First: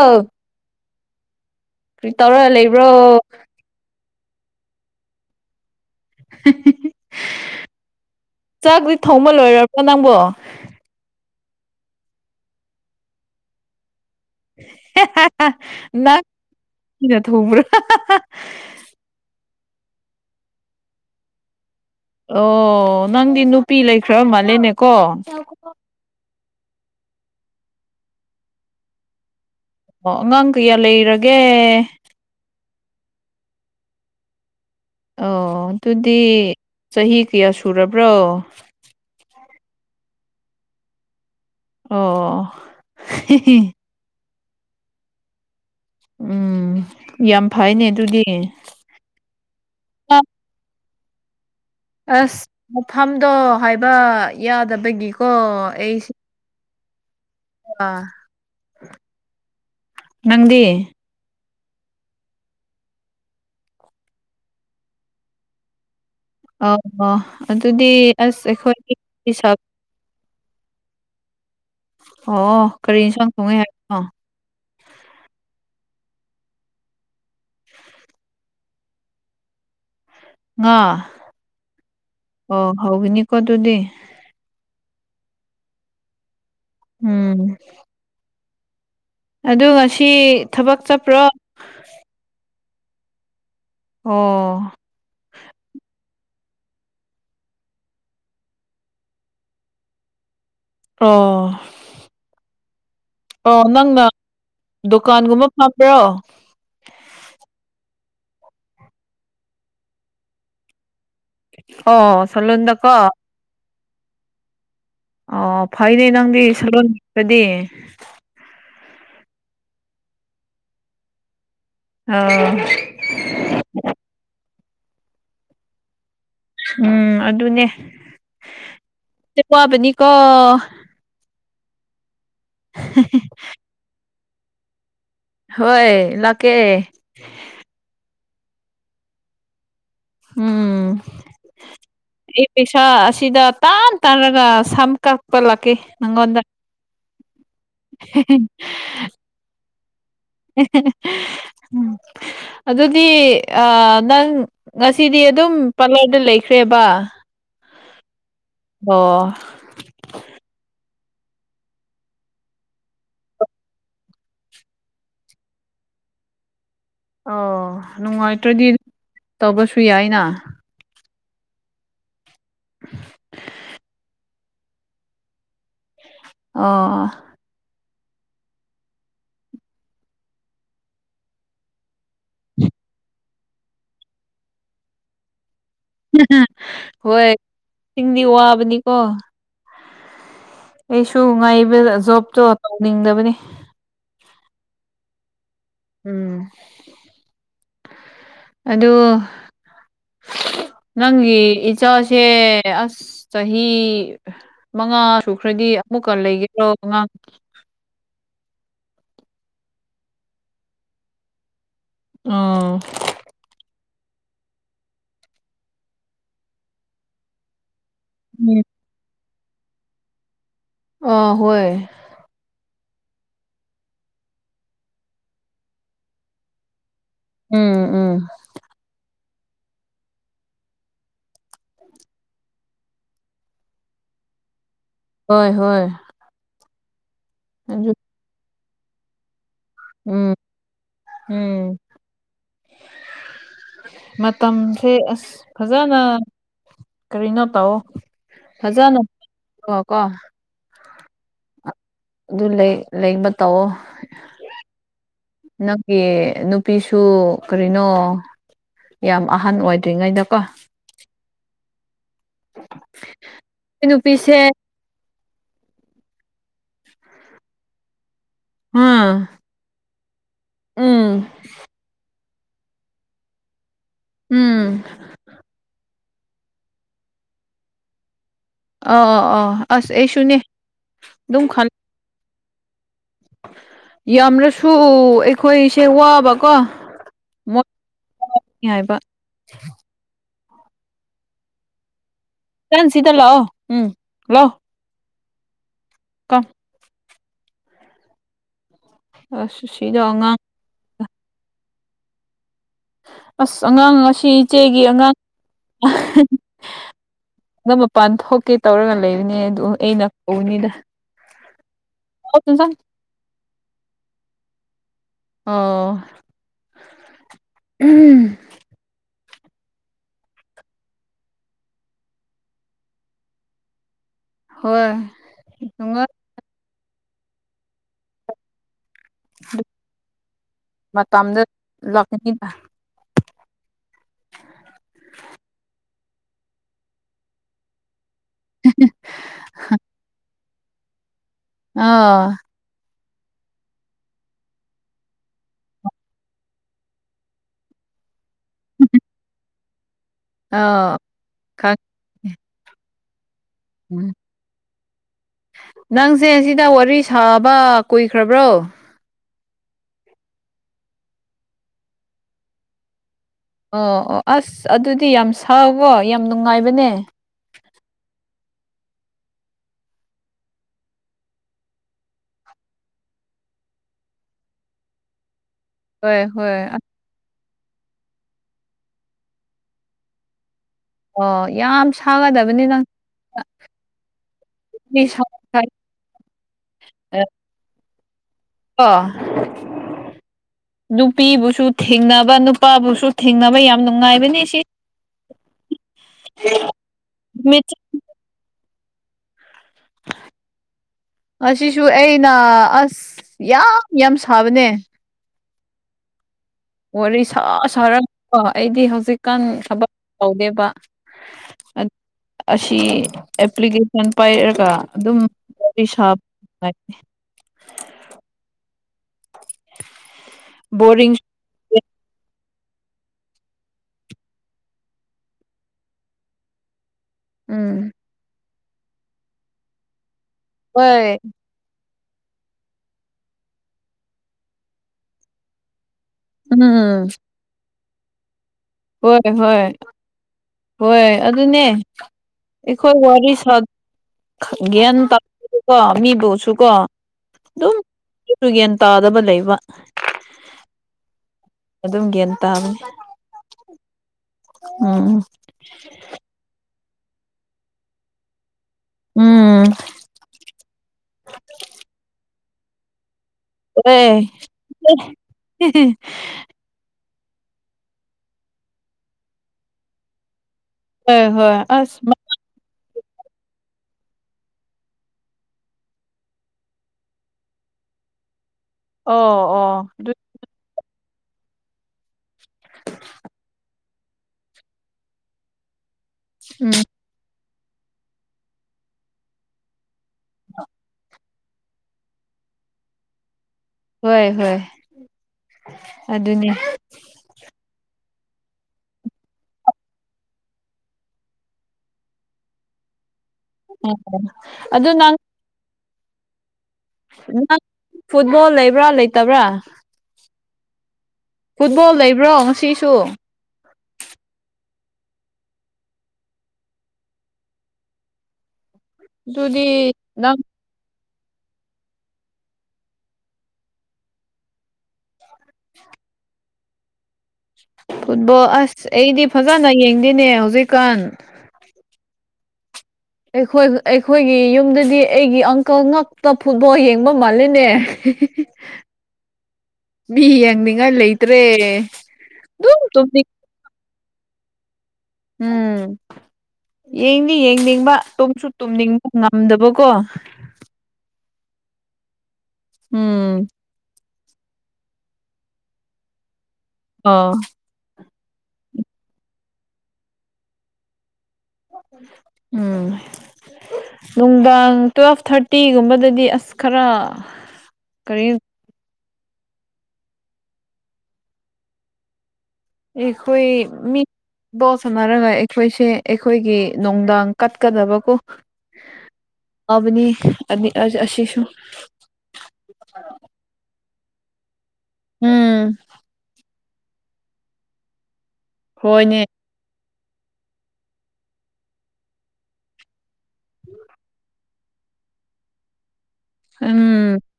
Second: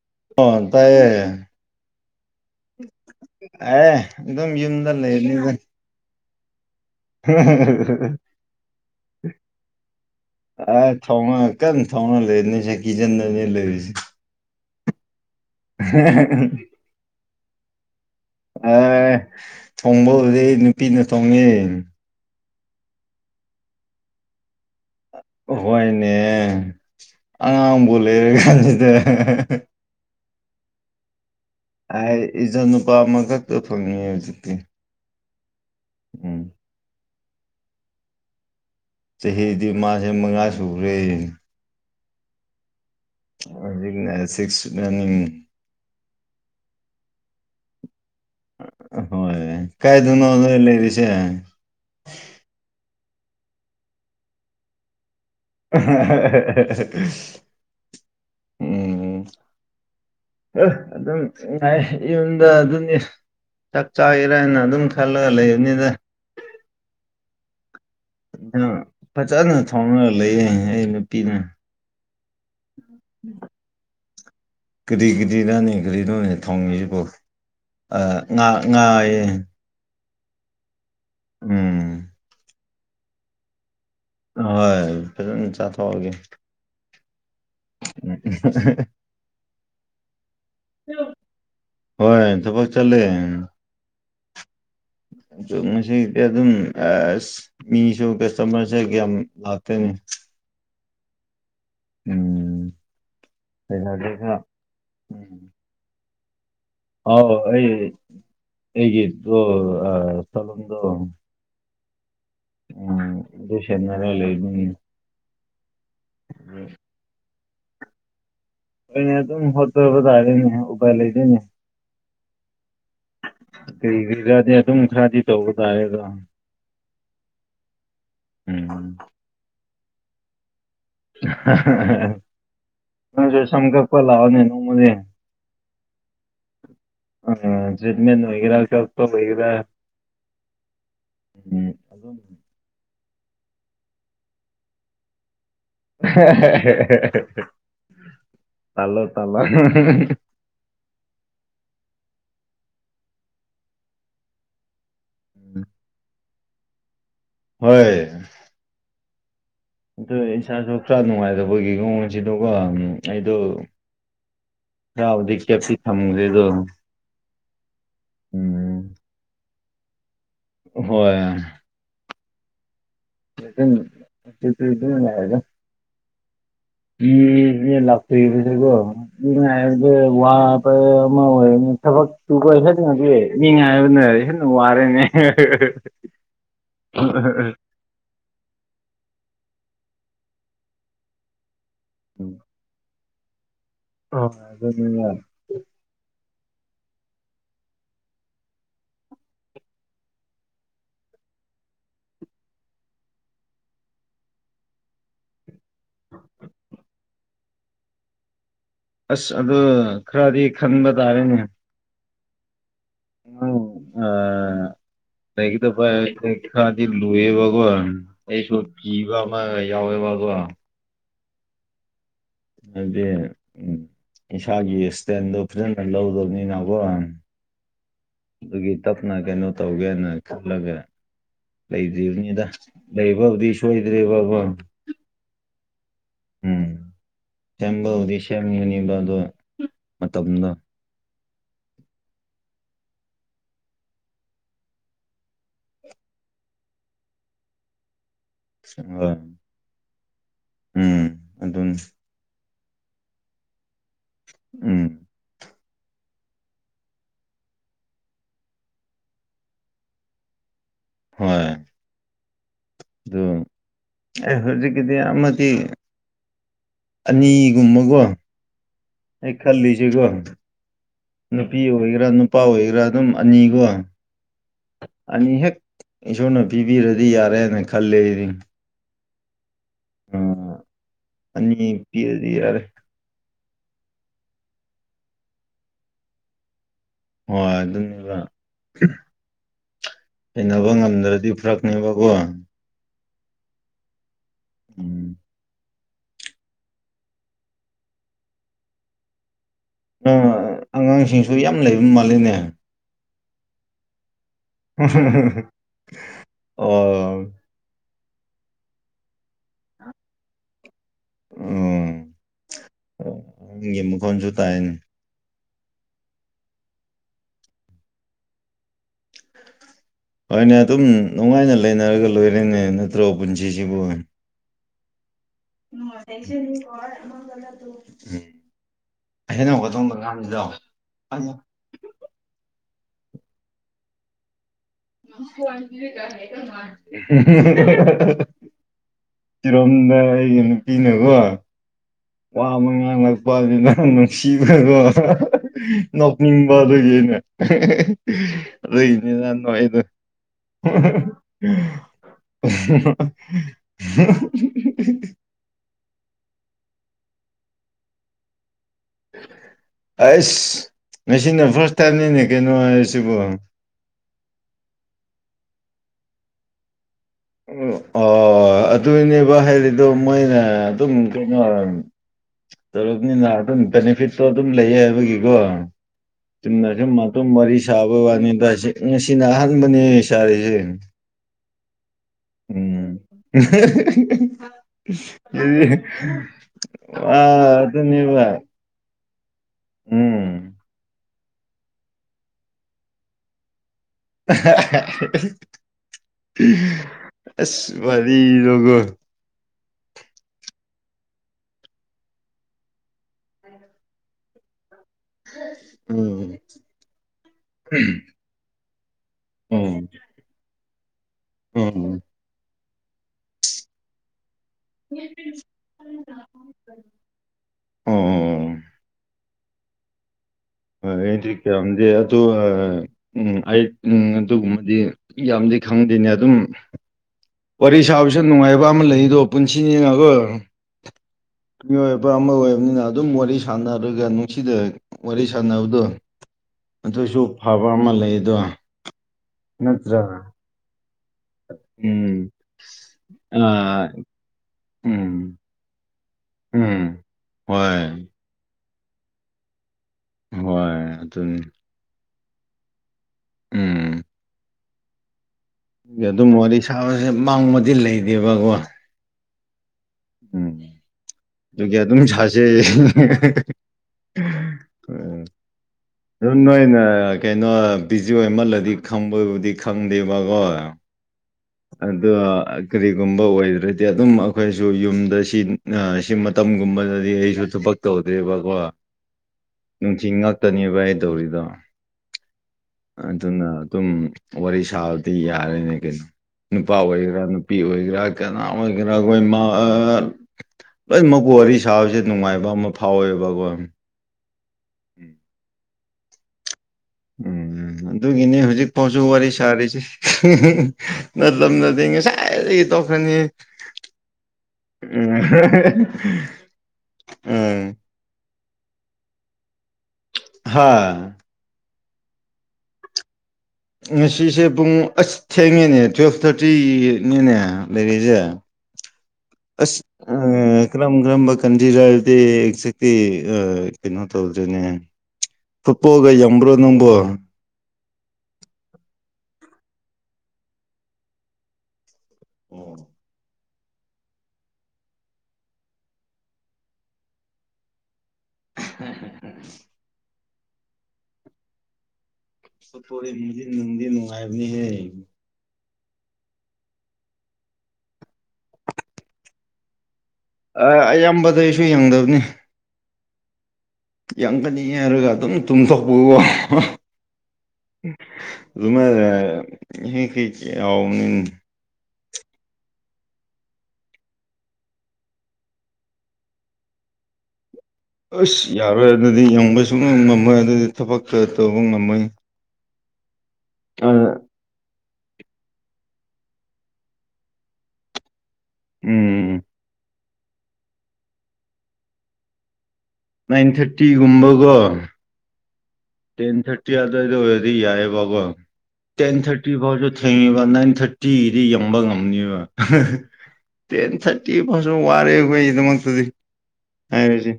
ꯑꯥ ꯇꯌꯦ ꯀ ꯇꯧꯔꯒ ꯂꯩꯕ꯭ꯔꯣ ꯑꯦ ꯑꯗꯨꯝ ꯌꯨꯝꯗ ꯂꯩꯔꯅꯤ ꯑꯗꯨ [inaudible] ꯆꯥꯛꯇꯤ ꯊꯣꯡꯕ ꯂꯣꯏꯔꯕ꯭ꯔꯣ ꯅꯪꯕꯣ ꯑ ꯊꯃꯥꯁ ꯀꯟꯅ ꯊꯧꯅ ꯂꯩꯔꯤꯅꯤ ꯁꯦ ꯀꯤꯠꯆꯟꯗꯅꯦ ꯂꯩꯔꯤꯁꯦ ꯂ ꯊꯕ꯭ꯔ ꯊꯣꯡꯕ ꯍꯧꯔꯦ ꯅꯨꯄꯤꯅ ꯊꯣꯡꯉꯦ ꯑꯣ ꯅꯪꯗꯤ ꯅꯨꯄꯤ ꯂꯩꯈ꯭ꯔ ꯃꯥꯜꯂꯦꯅꯦꯀꯣ ꯑ ꯣꯂꯔꯦ ꯀꯥꯟꯗ ꯑꯣ ꯑꯉꯥꯡ ꯀꯌꯥ ꯂꯩꯔꯒꯦ ꯑꯩ ꯏꯆꯥ ꯅꯨꯄꯥ ꯑꯃꯈꯛꯇ ꯐꯪꯉ ꯍꯧꯖꯤꯛꯇꯤ ꯑꯣ ꯑꯗꯨꯗꯤ ꯎꯝ ꯆꯍꯤ ꯀꯌꯥ ꯁꯨꯔꯕ꯭ꯔꯣ ꯍꯗꯤ ꯃꯥꯁꯦ ꯃꯉꯥ ꯁꯨꯈ꯭ꯔꯦꯅꯤ ꯑꯣ ꯍꯧꯖꯤꯛꯅ ꯁꯤꯛꯁ ꯔꯅꯤꯡ ꯎꯝ ꯌꯥꯝ ꯐꯩꯅꯦ ꯑꯗꯨꯗꯤ ꯍꯣꯏ ꯀꯥꯏ ꯨꯅ ꯂꯩꯔꯤꯁ ꯑꯁ ꯃꯐꯝꯗꯣ ꯍꯥꯏꯕ ꯌꯥꯗꯕꯒꯤꯣ [inaudible] [unintelligible] ꯑ ꯎꯝ ꯅꯪꯗꯤ ꯥꯏ ꯌꯨꯝꯗ ꯑꯗꯨꯅꯤ ꯆꯥꯛ ꯆꯥꯒꯔꯅ ꯑꯗꯨꯝ ꯈꯜꯂꯒ ꯂꯩꯕꯅꯤꯗ ꯑꯣ ꯍ ꯑꯗꯨ ꯑ ꯐꯖꯅ ꯊꯥꯎꯅꯔ ꯂꯩꯔꯦ ꯑꯩ ꯅꯨꯄꯤꯅ ꯑꯣ ꯀꯔꯤ ꯏꯟꯁꯥꯡ ꯊꯣꯡꯉꯤꯦ ꯍꯥꯏꯅꯣ ꯑꯗꯨꯗꯩ ꯗꯤ ꯅꯅꯤ ꯑꯗꯨꯗꯤꯩ ꯅꯣꯅꯦ ꯊꯣꯡꯉꯤꯁꯤꯕꯨꯣ ꯑ ꯉ ꯉꯑꯦ ꯑ ꯎꯝ ꯑꯣ ꯍꯒꯅꯤ ꯀꯣ ꯑꯗꯨꯗꯤ ꯍꯣꯏ ꯐꯖ ꯆꯥꯊꯣꯛꯑꯒꯦ ꯎꯝ [unintelligible] ꯑ ꯉꯁꯤ ꯊꯕꯛ ꯆꯠꯄ꯭ꯔꯣ ꯆꯂꯦ ꯑꯣ ꯃꯁꯤꯁꯗꯤ ꯑꯗꯨꯝ ꯑ ꯃꯤꯁꯨꯣ ꯀꯁꯇꯔꯁ ꯌꯥꯝ ꯂꯥꯛ [unintelligible] ꯑꯣ ꯑꯣ ꯅꯪꯅ ꯄꯩꯁꯥꯁꯦ ꯈꯔ ꯎꯝ ꯗꯨꯀꯥꯟꯒꯨꯝꯕ ꯐꯪꯝꯕ꯭ꯔꯣ ꯑꯥꯎ ꯑꯩ ꯑꯩꯒꯤꯝꯗ ꯑꯣ ꯁꯂꯨꯗꯀꯣ ꯔꯦ ꯂꯩ ꯑꯣ ꯐꯩꯅꯦ ꯅꯪꯗꯤ ꯁꯣꯗꯤ ꯍꯣꯏꯅꯦ ꯑꯗꯨꯝ ꯍꯣꯠꯇꯕ ꯇꯥꯗꯣꯏꯅꯦ ꯎꯚꯥꯏ ꯂꯩꯗꯣꯏꯅꯦ ꯀꯔꯤ ꯑꯣ ꯀꯔꯤꯔꯗꯤ ꯑꯗꯨꯝ ꯈꯔꯗꯤ ꯇꯧꯕ ꯇꯥꯏꯌꯦꯗꯣ ꯎꯝ ꯑꯗꯨꯅꯦ ꯎꯝꯝ ꯀꯥ ꯅꯁꯨꯁꯒꯄ ꯂꯑꯣꯅꯦ ꯅꯅꯨꯡ ꯃꯅꯦꯦ ꯍꯣꯏ ꯂꯥꯛꯀꯦ ꯃꯩꯔ ꯆꯛꯇ ꯃꯩꯔ ꯎꯝ ꯑꯗꯨꯝ ꯑꯩ ꯄꯦꯁꯥ ꯁꯤꯗ ꯇꯥꯟ ꯇꯥꯔꯒ ꯁꯝꯀꯛ ꯇꯂꯣ ꯇꯂꯣ ꯑꯗꯨꯗꯤ ꯑ ꯅꯪ ꯉꯁꯤꯗꯤ ꯑꯗꯨꯝ ꯄꯥꯔꯂꯔꯗ ꯂꯩꯈ꯭ꯔꯦꯕ ꯍꯣꯏ ꯑꯣ ꯑꯗꯨ ꯏꯁꯥꯁꯨ ꯈꯔ ꯅꯨꯡꯉꯥꯏꯇꯕꯒꯤꯒꯑꯣꯁꯤ ꯑꯗꯨꯒ ꯑꯩꯗꯣ ꯍꯥꯎꯗꯦ ꯄꯤ ꯊꯃꯨꯗꯦꯗꯣ ꯑꯣ ꯅꯨꯡꯉꯥꯏꯇ꯭ꯔꯗꯤ ꯇꯧꯕꯁꯨ ꯌꯥꯏꯅ ꯍꯣꯏ ꯎ ꯂꯩꯒ ꯑꯣ ꯎꯝ ꯌꯦ ꯂꯥꯛ ꯁꯤꯁ ꯀꯣ ꯏ ꯋꯥꯔ ꯑꯣꯏ ꯊ ꯐ ꯇꯨ ꯀꯣꯏꯁ ꯉ ꯃꯤ ꯉ ꯍꯥꯏꯕꯅꯦ ꯍꯟꯅ ꯋꯥꯔꯦꯅꯦ ꯍꯣꯏꯁꯤꯡꯗꯤ ꯋꯥꯕꯅꯤꯀꯣ ꯑꯩꯁꯨ ꯉꯥꯏꯕ ꯖꯣꯕꯇꯣ ꯇꯧꯅꯤꯡꯗꯕꯅꯤ ꯑ ꯑꯗꯨ ꯎꯝ ꯑꯗꯨꯗꯣ [unintelligible] ꯅꯪꯒꯤ ꯏꯆꯥꯁꯦ ꯑꯁ ꯆꯍꯤ ꯃꯉꯥ ꯁꯨꯛ ꯈꯔꯗꯤ ꯑꯃꯨꯛꯀ ꯂꯩꯒꯦꯔꯣ ꯑꯉꯥꯡ ꯑꯁ ꯑꯗꯨ ꯈꯔꯗꯤ ꯈꯟꯕ ꯇꯥꯔꯦꯅꯦ ꯎ ꯑ ꯑ ꯑꯩꯒꯤꯗ ꯄꯥꯏ ꯈꯗꯤ ꯂꯨꯍꯦ ꯒꯣ ꯑꯩꯁꯨ ꯀꯤꯕ ꯑꯃ ꯌꯥꯎꯋꯦꯕꯕ ꯑ ꯍꯣꯏ ꯗꯤ ꯏꯁꯥꯒꯤ ꯏꯁꯇꯦꯟꯗꯣ ꯐꯖꯅ ꯂꯧꯗꯕꯅꯤꯅꯀꯣ ꯎꯝ ꯎꯝ ꯑꯗꯨꯒꯤ ꯇꯞꯅ ꯀꯩꯅꯣ ꯇꯧꯒꯦꯅ ꯈꯜꯂꯒ ꯂꯩꯗ꯭ꯔꯤꯕꯅꯤꯗ ꯂꯩꯕꯕꯨꯗꯤ ꯁꯣꯏꯗ꯭ꯔꯦꯕꯕ ꯍꯣꯏ ꯍꯣꯏ ꯁꯦꯝꯕ ꯑꯗꯨ ꯍꯧꯗꯤ ꯁꯦꯝꯒꯅꯤꯕꯗꯣ ꯎꯝ ꯃꯇꯝꯗ ꯎꯝ ꯃꯇꯝꯁꯦ ꯑꯁ ꯐꯖꯅ ꯀꯔꯤꯅꯣ ꯇꯧ ꯐꯖꯅ ꯍꯣꯏ ꯀꯣ ꯎꯝ ꯑꯗꯨꯅꯤ ꯑꯗꯨ ꯂꯩ ꯂꯩꯕ ꯇꯧꯑꯣ ꯎꯝ ꯅꯪꯒꯤ ꯅꯨꯄꯤꯁꯨ ꯀꯔꯤꯅꯣ ꯌꯥꯝ ꯑꯍꯟ ꯑꯣꯏꯗ꯭ꯔꯤꯉꯩꯗꯀꯣ ꯍꯣꯏ ꯑꯗꯨ ꯑꯦ ꯅꯨꯄꯤꯁꯦ ꯍꯧꯖꯤꯛꯀꯤꯗꯤ ꯑꯅꯤꯒꯨꯝꯕꯒꯣ ꯑꯝ ꯆꯀꯣ ꯅꯨꯄꯤ ꯑꯣꯏꯒꯦꯔꯥ ꯅꯨꯄꯥ ꯑꯣꯏꯒꯦꯔꯥ ꯑꯗꯨꯝ ꯑꯅꯤꯒꯣ ꯎꯝ ꯑꯅꯤ ꯍꯦꯛ ꯏꯁꯣꯔꯅ ꯄꯤꯕꯤꯔꯗꯤ ꯌꯥꯔꯦꯅ ꯈꯜꯂꯦ ꯑꯩꯗꯤ ꯑꯥ ꯑꯥ ꯑꯥ ꯑꯁ ꯑꯩꯁꯨꯅꯦ ꯑꯗꯨꯝ ꯈ ꯑꯅꯤ ꯄꯤꯔꯗꯤ ꯌꯥꯔꯦ ꯌꯥꯝꯅꯁꯨ ꯑꯩꯈꯣꯏꯁꯦ ꯋꯥꯕꯀꯣ ꯍꯣꯏ ꯃꯣꯏꯅꯤ ꯑꯗꯨꯅꯤꯕ ꯍꯥꯏꯕ ꯍꯕ ꯉꯝꯗ꯭ꯔꯗꯤ ꯐꯔꯛꯅꯦꯕꯀꯣ ꯅꯪ ꯁꯤꯗ ꯂ ꯎꯝ ꯂ ꯎꯝ ꯀ ꯑꯁ ꯁꯤꯗꯧꯉ ꯁꯤꯡꯁꯨ ꯌꯥꯝ ꯂꯩꯕ ꯃꯥꯜꯂꯤꯅꯦ ꯑꯁ ꯑꯉꯥꯡ ꯉꯁꯤ ꯏꯆꯦꯒꯤ ꯑꯣ ꯑꯉꯥꯡꯝꯕ ꯄꯥꯟ ꯊꯣꯛꯀꯦ ꯇꯧꯔꯒ ꯂꯩꯕꯅꯦ ꯑꯗꯨ ꯑꯩꯅ ꯀꯧꯅꯤꯗ ꯑꯣ ꯎꯝꯪꯒꯤ ꯃꯈꯣꯟꯁꯨ ꯇꯥꯏꯅ ꯑꯣ ꯍꯣꯏꯅꯦ ꯑꯗꯨꯝ ꯅꯨꯡꯉꯥꯏꯅ ꯂꯩꯅꯔꯒ ꯂꯣꯏꯔꯦꯅꯦ ꯅꯠꯇ꯭ꯔꯣ ꯄꯨꯟꯁꯤꯁꯤꯕꯨ ꯍꯣꯏ ꯎ ꯅꯨꯡꯉꯥꯏ ꯇꯦꯟꯁꯟ ꯀ ꯃꯪ ꯀꯗ ꯇꯨ ꯍꯩꯅꯧꯒꯗꯣꯡꯕ ꯉꯁꯤꯗꯣ ꯃꯇꯝꯗ ꯂꯥꯛꯀꯅꯤꯗ [inaudible] ꯇꯤꯔꯣꯝꯗꯥ ꯑꯩ ꯅꯨꯄꯤꯤꯅꯦꯀꯣ ꯑꯥ ꯋꯥ ꯅꯨꯄꯥꯅꯤꯅ ꯅꯨꯡꯁꯤꯕ ꯅꯣꯛꯅꯤꯡꯕꯗꯒꯤꯅꯦ ꯑꯗ ꯏꯅꯤꯅꯣꯏꯅ ꯑꯥ ꯈꯪ [inaudible] ꯎ ꯅꯪꯁꯦ ꯁꯤꯗ ꯋꯥꯔꯤ ꯁꯥꯕ ꯀꯨꯏꯈ꯭ꯔꯕ꯭ꯔꯣ ꯑꯁ ꯉꯁꯤꯅꯦ ꯐꯥꯔꯁ ꯇꯥꯏꯝꯅꯤꯅꯦ ꯀꯩꯅꯣ ꯍꯥꯏꯁꯤꯕꯨ ꯑꯣ ꯑꯣ ꯑꯁ ꯑꯗꯨꯗꯤ ꯌꯥꯝ ꯁꯥꯎꯕꯣ ꯌꯥꯝ ꯅꯨꯡꯉꯥꯏꯕꯅꯦ ꯎꯝ ꯑꯣ ꯍꯣꯏ ꯑꯗꯨꯅꯦꯕ ꯍꯥꯏꯔꯤꯗꯣ ꯃꯣꯏꯅ ꯑꯗꯨꯝ ꯀꯩꯅꯣ ꯇꯔꯨꯞꯅꯤꯅ ꯑꯗꯨꯝ ꯕꯦꯅꯤꯐꯤꯠꯇꯣ ꯑꯗꯨꯝ ꯂꯩꯌꯦ ꯍꯥꯏꯕꯒꯤꯀꯣ ꯍꯣꯏ ꯍꯣꯏ ꯑꯣ ꯑꯗꯨꯝ ꯋꯥꯔꯤ ꯁꯥ ꯁꯥꯕꯋꯥꯅꯤꯗ ꯉꯁꯤꯅ ꯑꯍꯥꯟꯕꯕꯅꯤ ꯁꯥꯔꯤꯁꯦ ꯑꯣ ꯎꯝ ꯑ ꯑꯗꯨꯅꯤꯕ ꯑ ꯎꯝ ꯅꯨꯄꯤꯕꯨꯁꯨ ꯊꯦꯡꯅꯕ ꯅꯨꯄꯥꯕꯨꯁꯨ ꯊꯦꯡꯅꯕ ꯌꯥꯝ ꯅꯨꯡꯉꯥꯏꯕꯅꯤ ꯁꯤ ꯅꯨꯃꯤꯠ ꯑꯁ ꯋꯥꯔꯤꯗꯣ ꯀꯣ [unintelligible] [unintelligible] ꯑꯁꯤꯁꯨ ꯑꯩꯅ ꯑꯁ ꯌꯥꯝ ꯌꯥꯝ ꯁꯥꯕꯅꯦ ꯎꯝ ꯋꯥꯔꯤ ꯁꯥ ꯁꯥꯔꯝꯕ ꯑꯩꯗꯤ ꯍꯧꯖꯤꯛꯀꯥꯟ ꯎꯝ ꯊꯕꯛ ꯇꯧꯗꯦꯕ ꯎꯝ ꯑꯁꯤ ꯑꯦꯄ꯭ꯂꯤꯀꯦꯁꯟ ꯄꯥꯏ ꯀ ꯑꯗꯨꯝ ꯋꯥꯔꯤ ꯁꯥꯕ ꯎꯝ ꯑ ꯕꯣꯔꯤꯡ ꯑꯦ [unintelligible] ꯑꯗꯨ ꯎꯝ ꯑꯩ ꯎꯝ ꯑꯗꯨꯒꯨꯝꯕꯗꯤ ꯌꯥꯝꯗꯤ ꯈꯪꯗꯦꯅꯦ ꯑꯗꯨꯝ ꯋꯥꯔꯤ ꯎꯝ ꯁꯥꯕꯁ ꯅꯨꯡꯉꯥꯏꯕ ꯑꯃ ꯂꯩꯗꯣ ꯄꯨꯟꯁꯤ ꯅꯤꯅꯀꯣ ꯍꯣꯏ ꯃꯤꯑꯣꯏꯕ ꯑꯃ ꯑꯣꯏꯕꯅꯤꯅ ꯑꯗꯨꯝ ꯋꯥꯔꯤ ꯁꯥꯟꯅꯔꯒ ꯅꯨꯡꯁꯤꯅ ꯋꯥꯔꯤ ꯁꯥꯟꯅꯕꯗꯣ ꯎꯝ ꯑꯗꯨꯁꯨ ꯐꯕ ꯑꯃ ꯂꯩꯗꯣ ꯍꯣꯏ ꯍꯣꯏ ꯅꯠꯇ꯭ꯔꯥ ꯍꯣꯏꯣꯏ ꯑꯗꯨꯅꯦ ꯎꯝ ꯑꯩꯈꯣꯏ ꯋꯥꯔꯤ ꯁꯥ ꯑꯥ ꯒ꯭ꯌꯥꯟ ꯇꯥ ꯎꯝ ꯃꯤꯕꯨꯁꯨ ꯀꯣ ꯎꯝ ꯑꯗꯨꯝ ꯍꯣꯏ ꯒꯌꯥꯟ ꯇꯥꯗꯕ ꯂꯩꯕ ꯍꯣꯏ ꯑꯗꯨꯅꯤ ꯑꯗꯨꯝ ꯒ꯭ꯌꯥꯟ ꯇꯥꯕꯅꯤ ꯎꯝ ꯎꯝ ꯑꯗꯨꯝ ꯋꯥꯔꯤ ꯁꯥꯕꯁꯦ ꯃꯥꯡꯕꯗꯤ ꯂꯩꯗꯦꯕꯀꯣ ꯎꯝ ꯎꯝ ꯑꯗꯨꯝ ꯁꯥꯁꯦ ꯑꯦ [unintelligible] ꯑꯗꯨ ꯅꯣꯏꯅꯦ ꯀꯩꯅꯣ ꯕꯤꯖꯤ ꯑꯣꯏꯃꯜꯂꯗꯤ ꯈꯪꯕꯕꯨꯗꯤ ꯈꯪꯗꯦꯕꯀꯣ ꯍꯣꯏ ꯍꯣꯏ ꯑꯁ ꯑꯗꯨꯗ ꯀꯔꯤ ꯒꯨꯝꯕ ꯑꯣꯏꯗ꯭ꯔꯗꯤ ꯑꯗꯨꯝ ꯑꯩꯈꯣꯏꯁꯨ ꯌꯨꯝꯗ ꯁꯤ ꯁꯤ ꯃꯇꯝꯒꯨꯝꯕꯗꯗꯤ ꯑꯩꯁꯨ ꯊꯕꯛ ꯇꯧ ꯗ꯭ꯔꯦꯕꯀꯣ ꯑꯣ ꯑꯣ ꯅꯨꯡꯊꯤ ꯑꯗꯨ ꯉꯥꯛꯇꯅꯦꯕ ꯑꯩ ꯇꯧꯔꯤꯗꯣ ꯑꯗꯨꯅ ꯑꯗꯨꯝ ꯋꯥꯔꯤ ꯁꯥꯕꯗꯤ ꯌꯥꯔꯅꯦ ꯀꯩꯅꯣ ꯎꯝ ꯅꯨꯄꯥ ꯑꯣꯏꯒꯦꯔꯥ ꯅꯨꯄꯤ ꯑꯣꯏꯒꯦꯔꯥ ꯀꯅꯥ ꯑꯣꯏꯒꯦꯔꯥ ꯑꯩꯈꯣꯏ ꯂꯣꯏꯃꯛ ꯋꯥꯔꯤ ꯁꯥꯕꯁꯦ ꯅꯨꯡꯉꯥꯏꯕ ꯑꯃ ꯐꯥꯎꯋꯦꯕꯀꯣ ꯍꯣꯏ ꯍꯣꯏ ꯎꯝ ꯑꯗꯨꯅꯦ ꯎꯝ ꯑꯗꯨꯒꯤꯅꯤ ꯍꯧꯖꯤꯛꯐꯥꯎꯁꯨ ꯋꯥꯔꯤ ꯁꯥꯔꯤꯁꯦ ꯅꯠꯂꯝꯗꯔꯗꯤ ꯉꯁꯥꯏꯗꯒꯤ ꯇꯣꯛꯈꯔꯅꯤ ꯑꯗꯨ ꯅꯪ ꯐꯨꯠꯕꯣꯜ ꯂꯩꯕ꯭ꯔꯥ ꯂꯩꯇꯕ꯭ꯔꯥ ꯍꯥꯥ ꯐꯨꯠꯕꯣꯜ ꯂꯩꯕ꯭ꯔꯣ ꯉꯁꯤꯁꯨ ꯉꯁꯤꯁꯦ ꯄꯨꯡ ꯑꯁ ꯊꯦꯡꯉꯦꯅꯦ ꯇꯨꯋꯦꯜꯐ ꯊꯥꯔꯇꯤꯅꯤꯅꯦ ꯂꯩꯔꯤꯁꯦ ꯑꯁ ꯑꯗꯨꯗꯤ ꯅꯪ ꯀꯂꯝꯝ ꯀꯔꯝꯕ ꯀꯟꯖꯤꯔ ꯍꯥꯏꯗꯤ ꯑꯦꯛꯖꯦꯛꯇꯤ ꯀꯩꯅꯣ ꯇꯧꯗ꯭ꯔꯦꯅꯦ ꯐꯠꯄꯣꯒ ꯌꯝꯕ꯭ꯔꯣ ꯅꯣꯡꯕꯣ ꯐꯨꯠꯕꯣꯜ ꯑꯁ ꯑꯩꯗꯤ ꯐꯖꯅ ꯌꯦꯡꯗꯅꯦ ꯍꯧꯖꯤꯛꯀꯥꯟ ꯎꯝ ꯑꯩꯈꯣꯏ ꯑꯩꯈꯣꯏꯒꯤ ꯌꯨꯝꯗꯗꯤ ꯑꯩꯒꯤ ꯑꯪꯀꯜ ꯉꯛꯇ ꯐꯨꯠꯕꯣꯜ ꯌꯦꯡꯕ ꯃꯥꯜꯂꯤꯅꯦ [unintelligible] ꯃꯤ ꯌꯦꯡꯅꯤꯡꯉꯥꯏ ꯂꯩꯇ꯭ꯔꯦ ꯑꯗꯨꯝ ꯊꯣꯛꯣꯔꯦ ꯇꯨꯝꯅꯤꯡ ꯅꯗꯅꯨꯡꯉꯥꯏꯃꯤ ꯍ ꯎꯝ ꯌꯦꯡꯅꯤ ꯌꯦꯡꯅꯤꯡꯕ ꯇꯨꯝꯁꯨ ꯇꯨꯝꯅꯤꯡꯕ ꯉꯝꯗꯕꯀꯣ ꯑ ꯑꯌꯥꯝꯕꯗ ꯑꯩꯁꯨ ꯌꯦꯡꯗꯕꯅꯤ ꯎꯝ ꯌꯥꯝ ꯀꯅꯤꯉ ꯍꯥꯏꯔꯒ ꯑꯗꯨꯝ ꯇꯨꯝꯊꯣꯛꯄ ꯋꯥ ꯑꯥ ꯑꯗꯨꯃ ꯍ ꯍꯅꯤ ꯎꯝ ꯅꯨꯡꯗꯥꯡ ꯇꯨꯋꯦꯜꯐ ꯊꯥꯔꯇꯤꯒꯨꯝꯕꯗꯗꯤ ꯑꯁ ꯈꯔ ꯀꯔꯤ ꯑꯁ ꯌꯥꯔꯣꯏ ꯑꯗꯨꯗꯤ ꯌꯦꯡꯕ ꯁꯨꯡ ꯉꯝꯃꯣꯏ ꯑꯗꯨꯗꯤ ꯊꯕꯛꯇ ꯇꯧꯕ ꯉꯝꯃꯣꯏ ꯑꯩꯣꯏ ꯃꯤꯣ ꯁꯝꯅꯔꯒ ꯑꯩꯈꯣꯏꯁꯦ ꯑꯩꯈꯣꯏꯒꯤ ꯅꯨꯡꯗꯥꯡ ꯀꯠꯀꯗꯕꯀꯣ ꯎꯝ ꯑꯕꯅꯤ ꯑꯅꯤ ꯑ ꯑꯁꯤꯁꯨ ꯅꯥꯏꯟ ꯊꯥꯔꯇꯤꯒꯨꯝꯕꯒꯣ ꯎꯝ ꯇꯦꯦꯟ ꯊꯔꯇꯤ ꯑꯗꯗ ꯑꯣꯏꯗꯤꯏꯕ ꯇꯦꯦꯟ ꯍꯣꯏꯅꯦ ꯊꯔꯇꯤꯥꯎꯁꯨ ꯊꯦꯡꯉꯤꯕ ꯅꯥꯏꯟ ꯊꯥꯔꯇꯤꯗꯤ ꯌ ꯉꯝꯅꯤꯕ ꯇꯦꯟ ꯊꯥꯔꯇꯤ ꯑꯁꯨ ꯋꯥꯔꯦ ꯑꯩꯈꯣꯏꯒꯤꯗꯃꯛꯇꯗꯤ ꯎꯝ ꯍꯥꯏꯔꯁꯦ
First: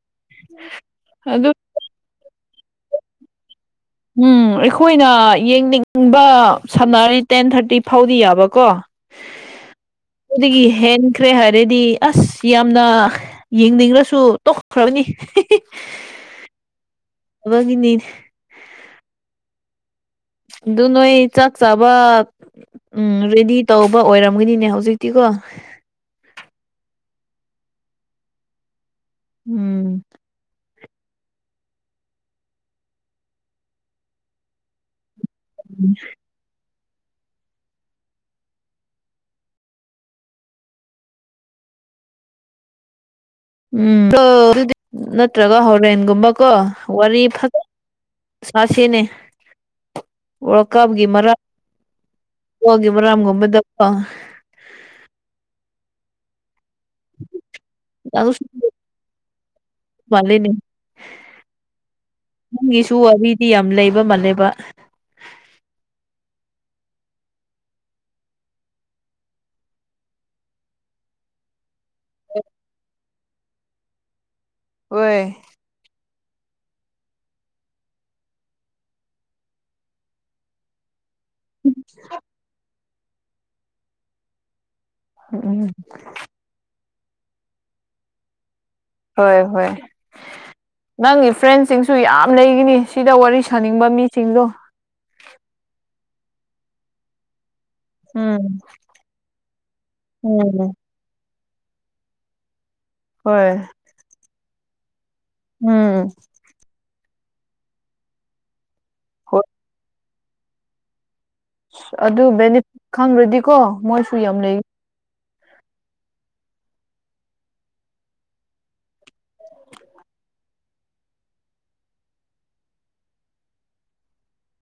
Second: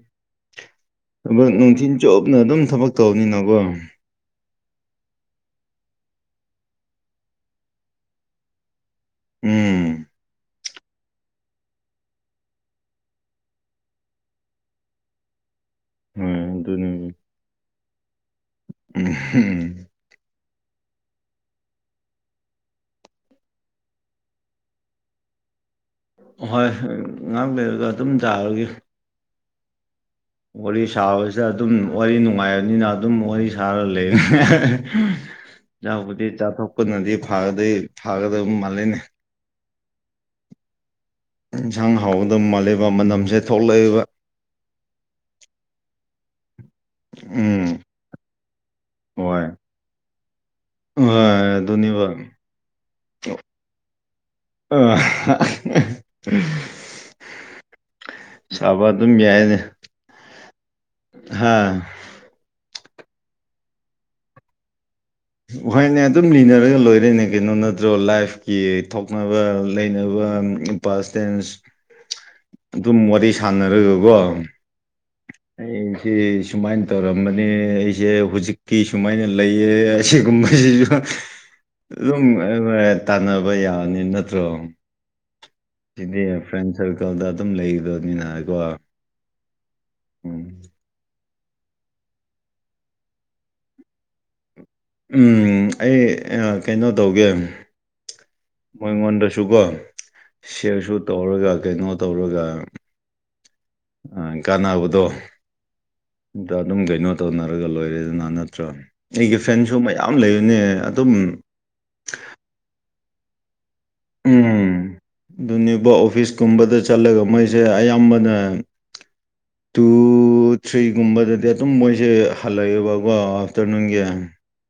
ꯊ ꯑꯗꯨ ꯅꯨꯡꯊꯤꯤꯟ ꯆꯣꯞꯅ ꯑꯗꯨꯝ ꯊꯕꯛ ꯇꯧꯕꯅꯤꯅꯀꯣ ꯎꯝ ꯑꯩꯈꯣꯏꯅ ꯌꯦꯡꯅꯤꯡꯕ ꯁꯝꯅꯔꯅꯤ ꯇꯦꯟ ꯊꯥꯔꯇꯤ ꯐꯥꯎꯗꯤ ꯌꯥꯕꯀꯣ ꯎꯝ ꯑꯩꯗꯒꯤ ꯍꯦꯟꯈ꯭ꯔꯦ ꯍꯥꯏꯔꯗꯤ ꯑꯁ ꯌꯥꯝꯅ ꯌꯦꯡꯅꯤꯡꯉꯁꯨ ꯇꯣꯛꯈ꯭ꯔꯕꯅꯤ ꯍ ꯑꯗꯨ ꯑꯗꯨꯅꯤ ꯍꯅꯤꯅꯦ ꯎꯝꯝ ꯑꯗꯨ ꯅꯣꯏ ꯆꯥꯛ ꯆꯕ ꯎꯝ ꯔꯦꯗꯤ ꯇꯧꯕ ꯑꯣꯏꯔꯝꯒꯅꯤꯅꯦ ꯍꯧꯖꯤꯛꯇꯤꯀꯣ ꯍꯣꯏ ꯉꯍꯥꯛ ꯂꯩꯔꯒ ꯑꯗꯨꯝ ꯆꯔꯒꯦ ꯎꯝ ꯋꯥꯔꯤ ꯁꯥꯕꯁꯤꯗ ꯑꯗꯨꯝ ꯋꯥꯔꯤ ꯅꯨꯡꯉꯥꯏꯕꯅꯤꯅ ꯑꯗꯨꯝ ꯋꯥꯔꯤ ꯁꯥꯔ ꯂꯩ ꯌꯥꯕꯗꯤ ꯆꯥꯊꯣꯛꯄꯅꯗꯤ ꯐꯥꯒꯗꯣꯏ ꯐꯥꯒꯗꯣꯏ ꯃꯥꯜꯂꯤꯅꯦ ꯌꯦꯟꯁꯥꯡ ꯍꯥꯎꯒꯗ ꯃꯥꯜꯂꯕ ꯃꯅꯝꯁꯦ ꯊꯣꯛꯂꯛꯑꯦꯕ ꯎꯝ ꯑꯗꯨ ꯅꯠꯇ꯭ꯔꯒ ꯍꯣꯔꯦꯟꯒꯨꯝꯕꯀꯣ ꯋꯥꯔꯤ ꯐꯖ ꯎꯝ ꯍꯥ ꯁꯤꯅꯦ ꯍꯣꯏ ꯋꯥꯀꯥꯞꯒꯤ ꯍꯣꯏ ꯑꯗꯨꯅꯦꯕ ꯃꯔꯒꯤ ꯃꯔꯥꯝꯒꯨꯝꯕꯗꯀꯣ ꯑ [unintelligible] ꯌꯥ ꯁꯥꯕ ꯑꯗꯨꯝ ꯌꯥꯏꯅꯦ ꯋꯥꯦꯅꯦ ꯍꯥ ꯃꯤꯁꯨ ꯋꯥꯔꯤꯗꯤ ꯌꯥꯝ ꯂꯩꯕ ꯃꯥꯜꯂꯦꯕ ꯍꯣꯏꯅꯦ ꯑꯗꯨꯝ ꯂꯤꯅꯔꯒ ꯂꯣꯏꯔꯦꯅꯦ ꯀꯩꯅꯣ ꯅꯠꯇ꯭ꯔꯣ ꯂꯥꯏꯐꯀꯤ ꯊꯣꯛꯅꯕ ꯂꯩꯅꯕ ꯄꯁ ꯇꯦꯟ ꯑꯗꯨꯝ ꯋꯥꯔꯤ ꯁꯥꯟꯅꯔꯒꯀꯣ ꯑꯣꯏꯣꯏ ꯑꯩꯁꯦ ꯁꯨꯃꯥꯏꯅ ꯇꯧꯔꯝꯕꯅꯤ ꯑꯩꯁꯦ ꯍꯧꯖꯤꯛꯀꯤ ꯁꯨꯃꯥꯏꯅ ꯂꯩꯌꯦ ꯑꯁꯤꯒꯨꯝꯕꯁꯤꯁꯨ ꯑꯗꯨꯝ ꯇꯥꯟꯅꯕ ꯌꯥꯅꯤ ꯅꯠꯇ꯭ꯔꯣ ꯎꯝ ꯁꯤꯗꯤ ꯐ꯭ꯔꯦꯟ ꯁꯔꯀꯜꯗ ꯑꯗꯨꯝ ꯂꯩꯗꯕꯅꯤꯅꯀꯣ ꯍꯣꯏ ꯍꯣꯏ ꯅꯪ ꯐ꯭ꯔꯦꯟꯁꯤꯡꯁꯨ ꯌꯥꯝ ꯂꯩꯈꯤꯅꯤ ꯁꯤꯗ ꯋꯥꯔꯤ ꯁꯥꯅꯤꯡꯕ ꯃꯤꯁꯤꯡꯗꯣ ꯑꯩ ꯀꯩꯅꯣ ꯇꯧꯒꯦ ꯎꯝ ꯃꯣꯏꯉꯣꯟꯗꯁꯨꯀꯣ ꯎꯝ ꯁꯤꯌꯔꯁꯨ ꯇꯧꯔꯒ ꯀꯩꯅꯣ ꯇꯧꯔꯒ ꯍꯣꯏ ꯑ ꯀꯥꯟꯅꯕꯗꯣ ꯎꯝ ꯏꯇ ꯑꯗꯨꯝ ꯀꯩꯅꯣ ꯇꯧꯅꯔꯒ ꯂꯣꯏꯔꯦꯗꯅ ꯅꯠꯇ꯭ꯔ ꯑꯩꯒꯤ ꯍꯣꯏ ꯐ꯭ꯔꯦꯟꯁꯨ ꯃꯌꯥꯝ ꯂꯩꯕꯅꯦ ꯑꯗꯨꯝ ꯑ ꯑꯗꯨ ꯕꯦꯅꯤꯐꯤꯠ ꯈꯪꯈ꯭ꯔꯗꯤꯀꯣ ꯃꯣꯏꯁꯨ ꯌꯥꯝ ꯂꯩ ꯎꯝ ꯑꯗꯨꯅꯦꯕ ꯑꯣꯐꯤꯁꯀꯨꯝꯕꯗ ꯆꯠꯂꯒ ꯃꯣꯏꯁꯦ ꯑꯌꯥꯝꯕꯅ ꯇꯨ ꯊ꯭ꯔꯤꯒꯨꯝꯕꯗꯗꯤ ꯑꯗꯨꯝ ꯃꯣꯏꯁꯦ ꯍꯜꯂꯛꯑꯦꯕꯀꯣ ꯑꯥꯐꯇꯔꯅꯨꯟꯒꯤ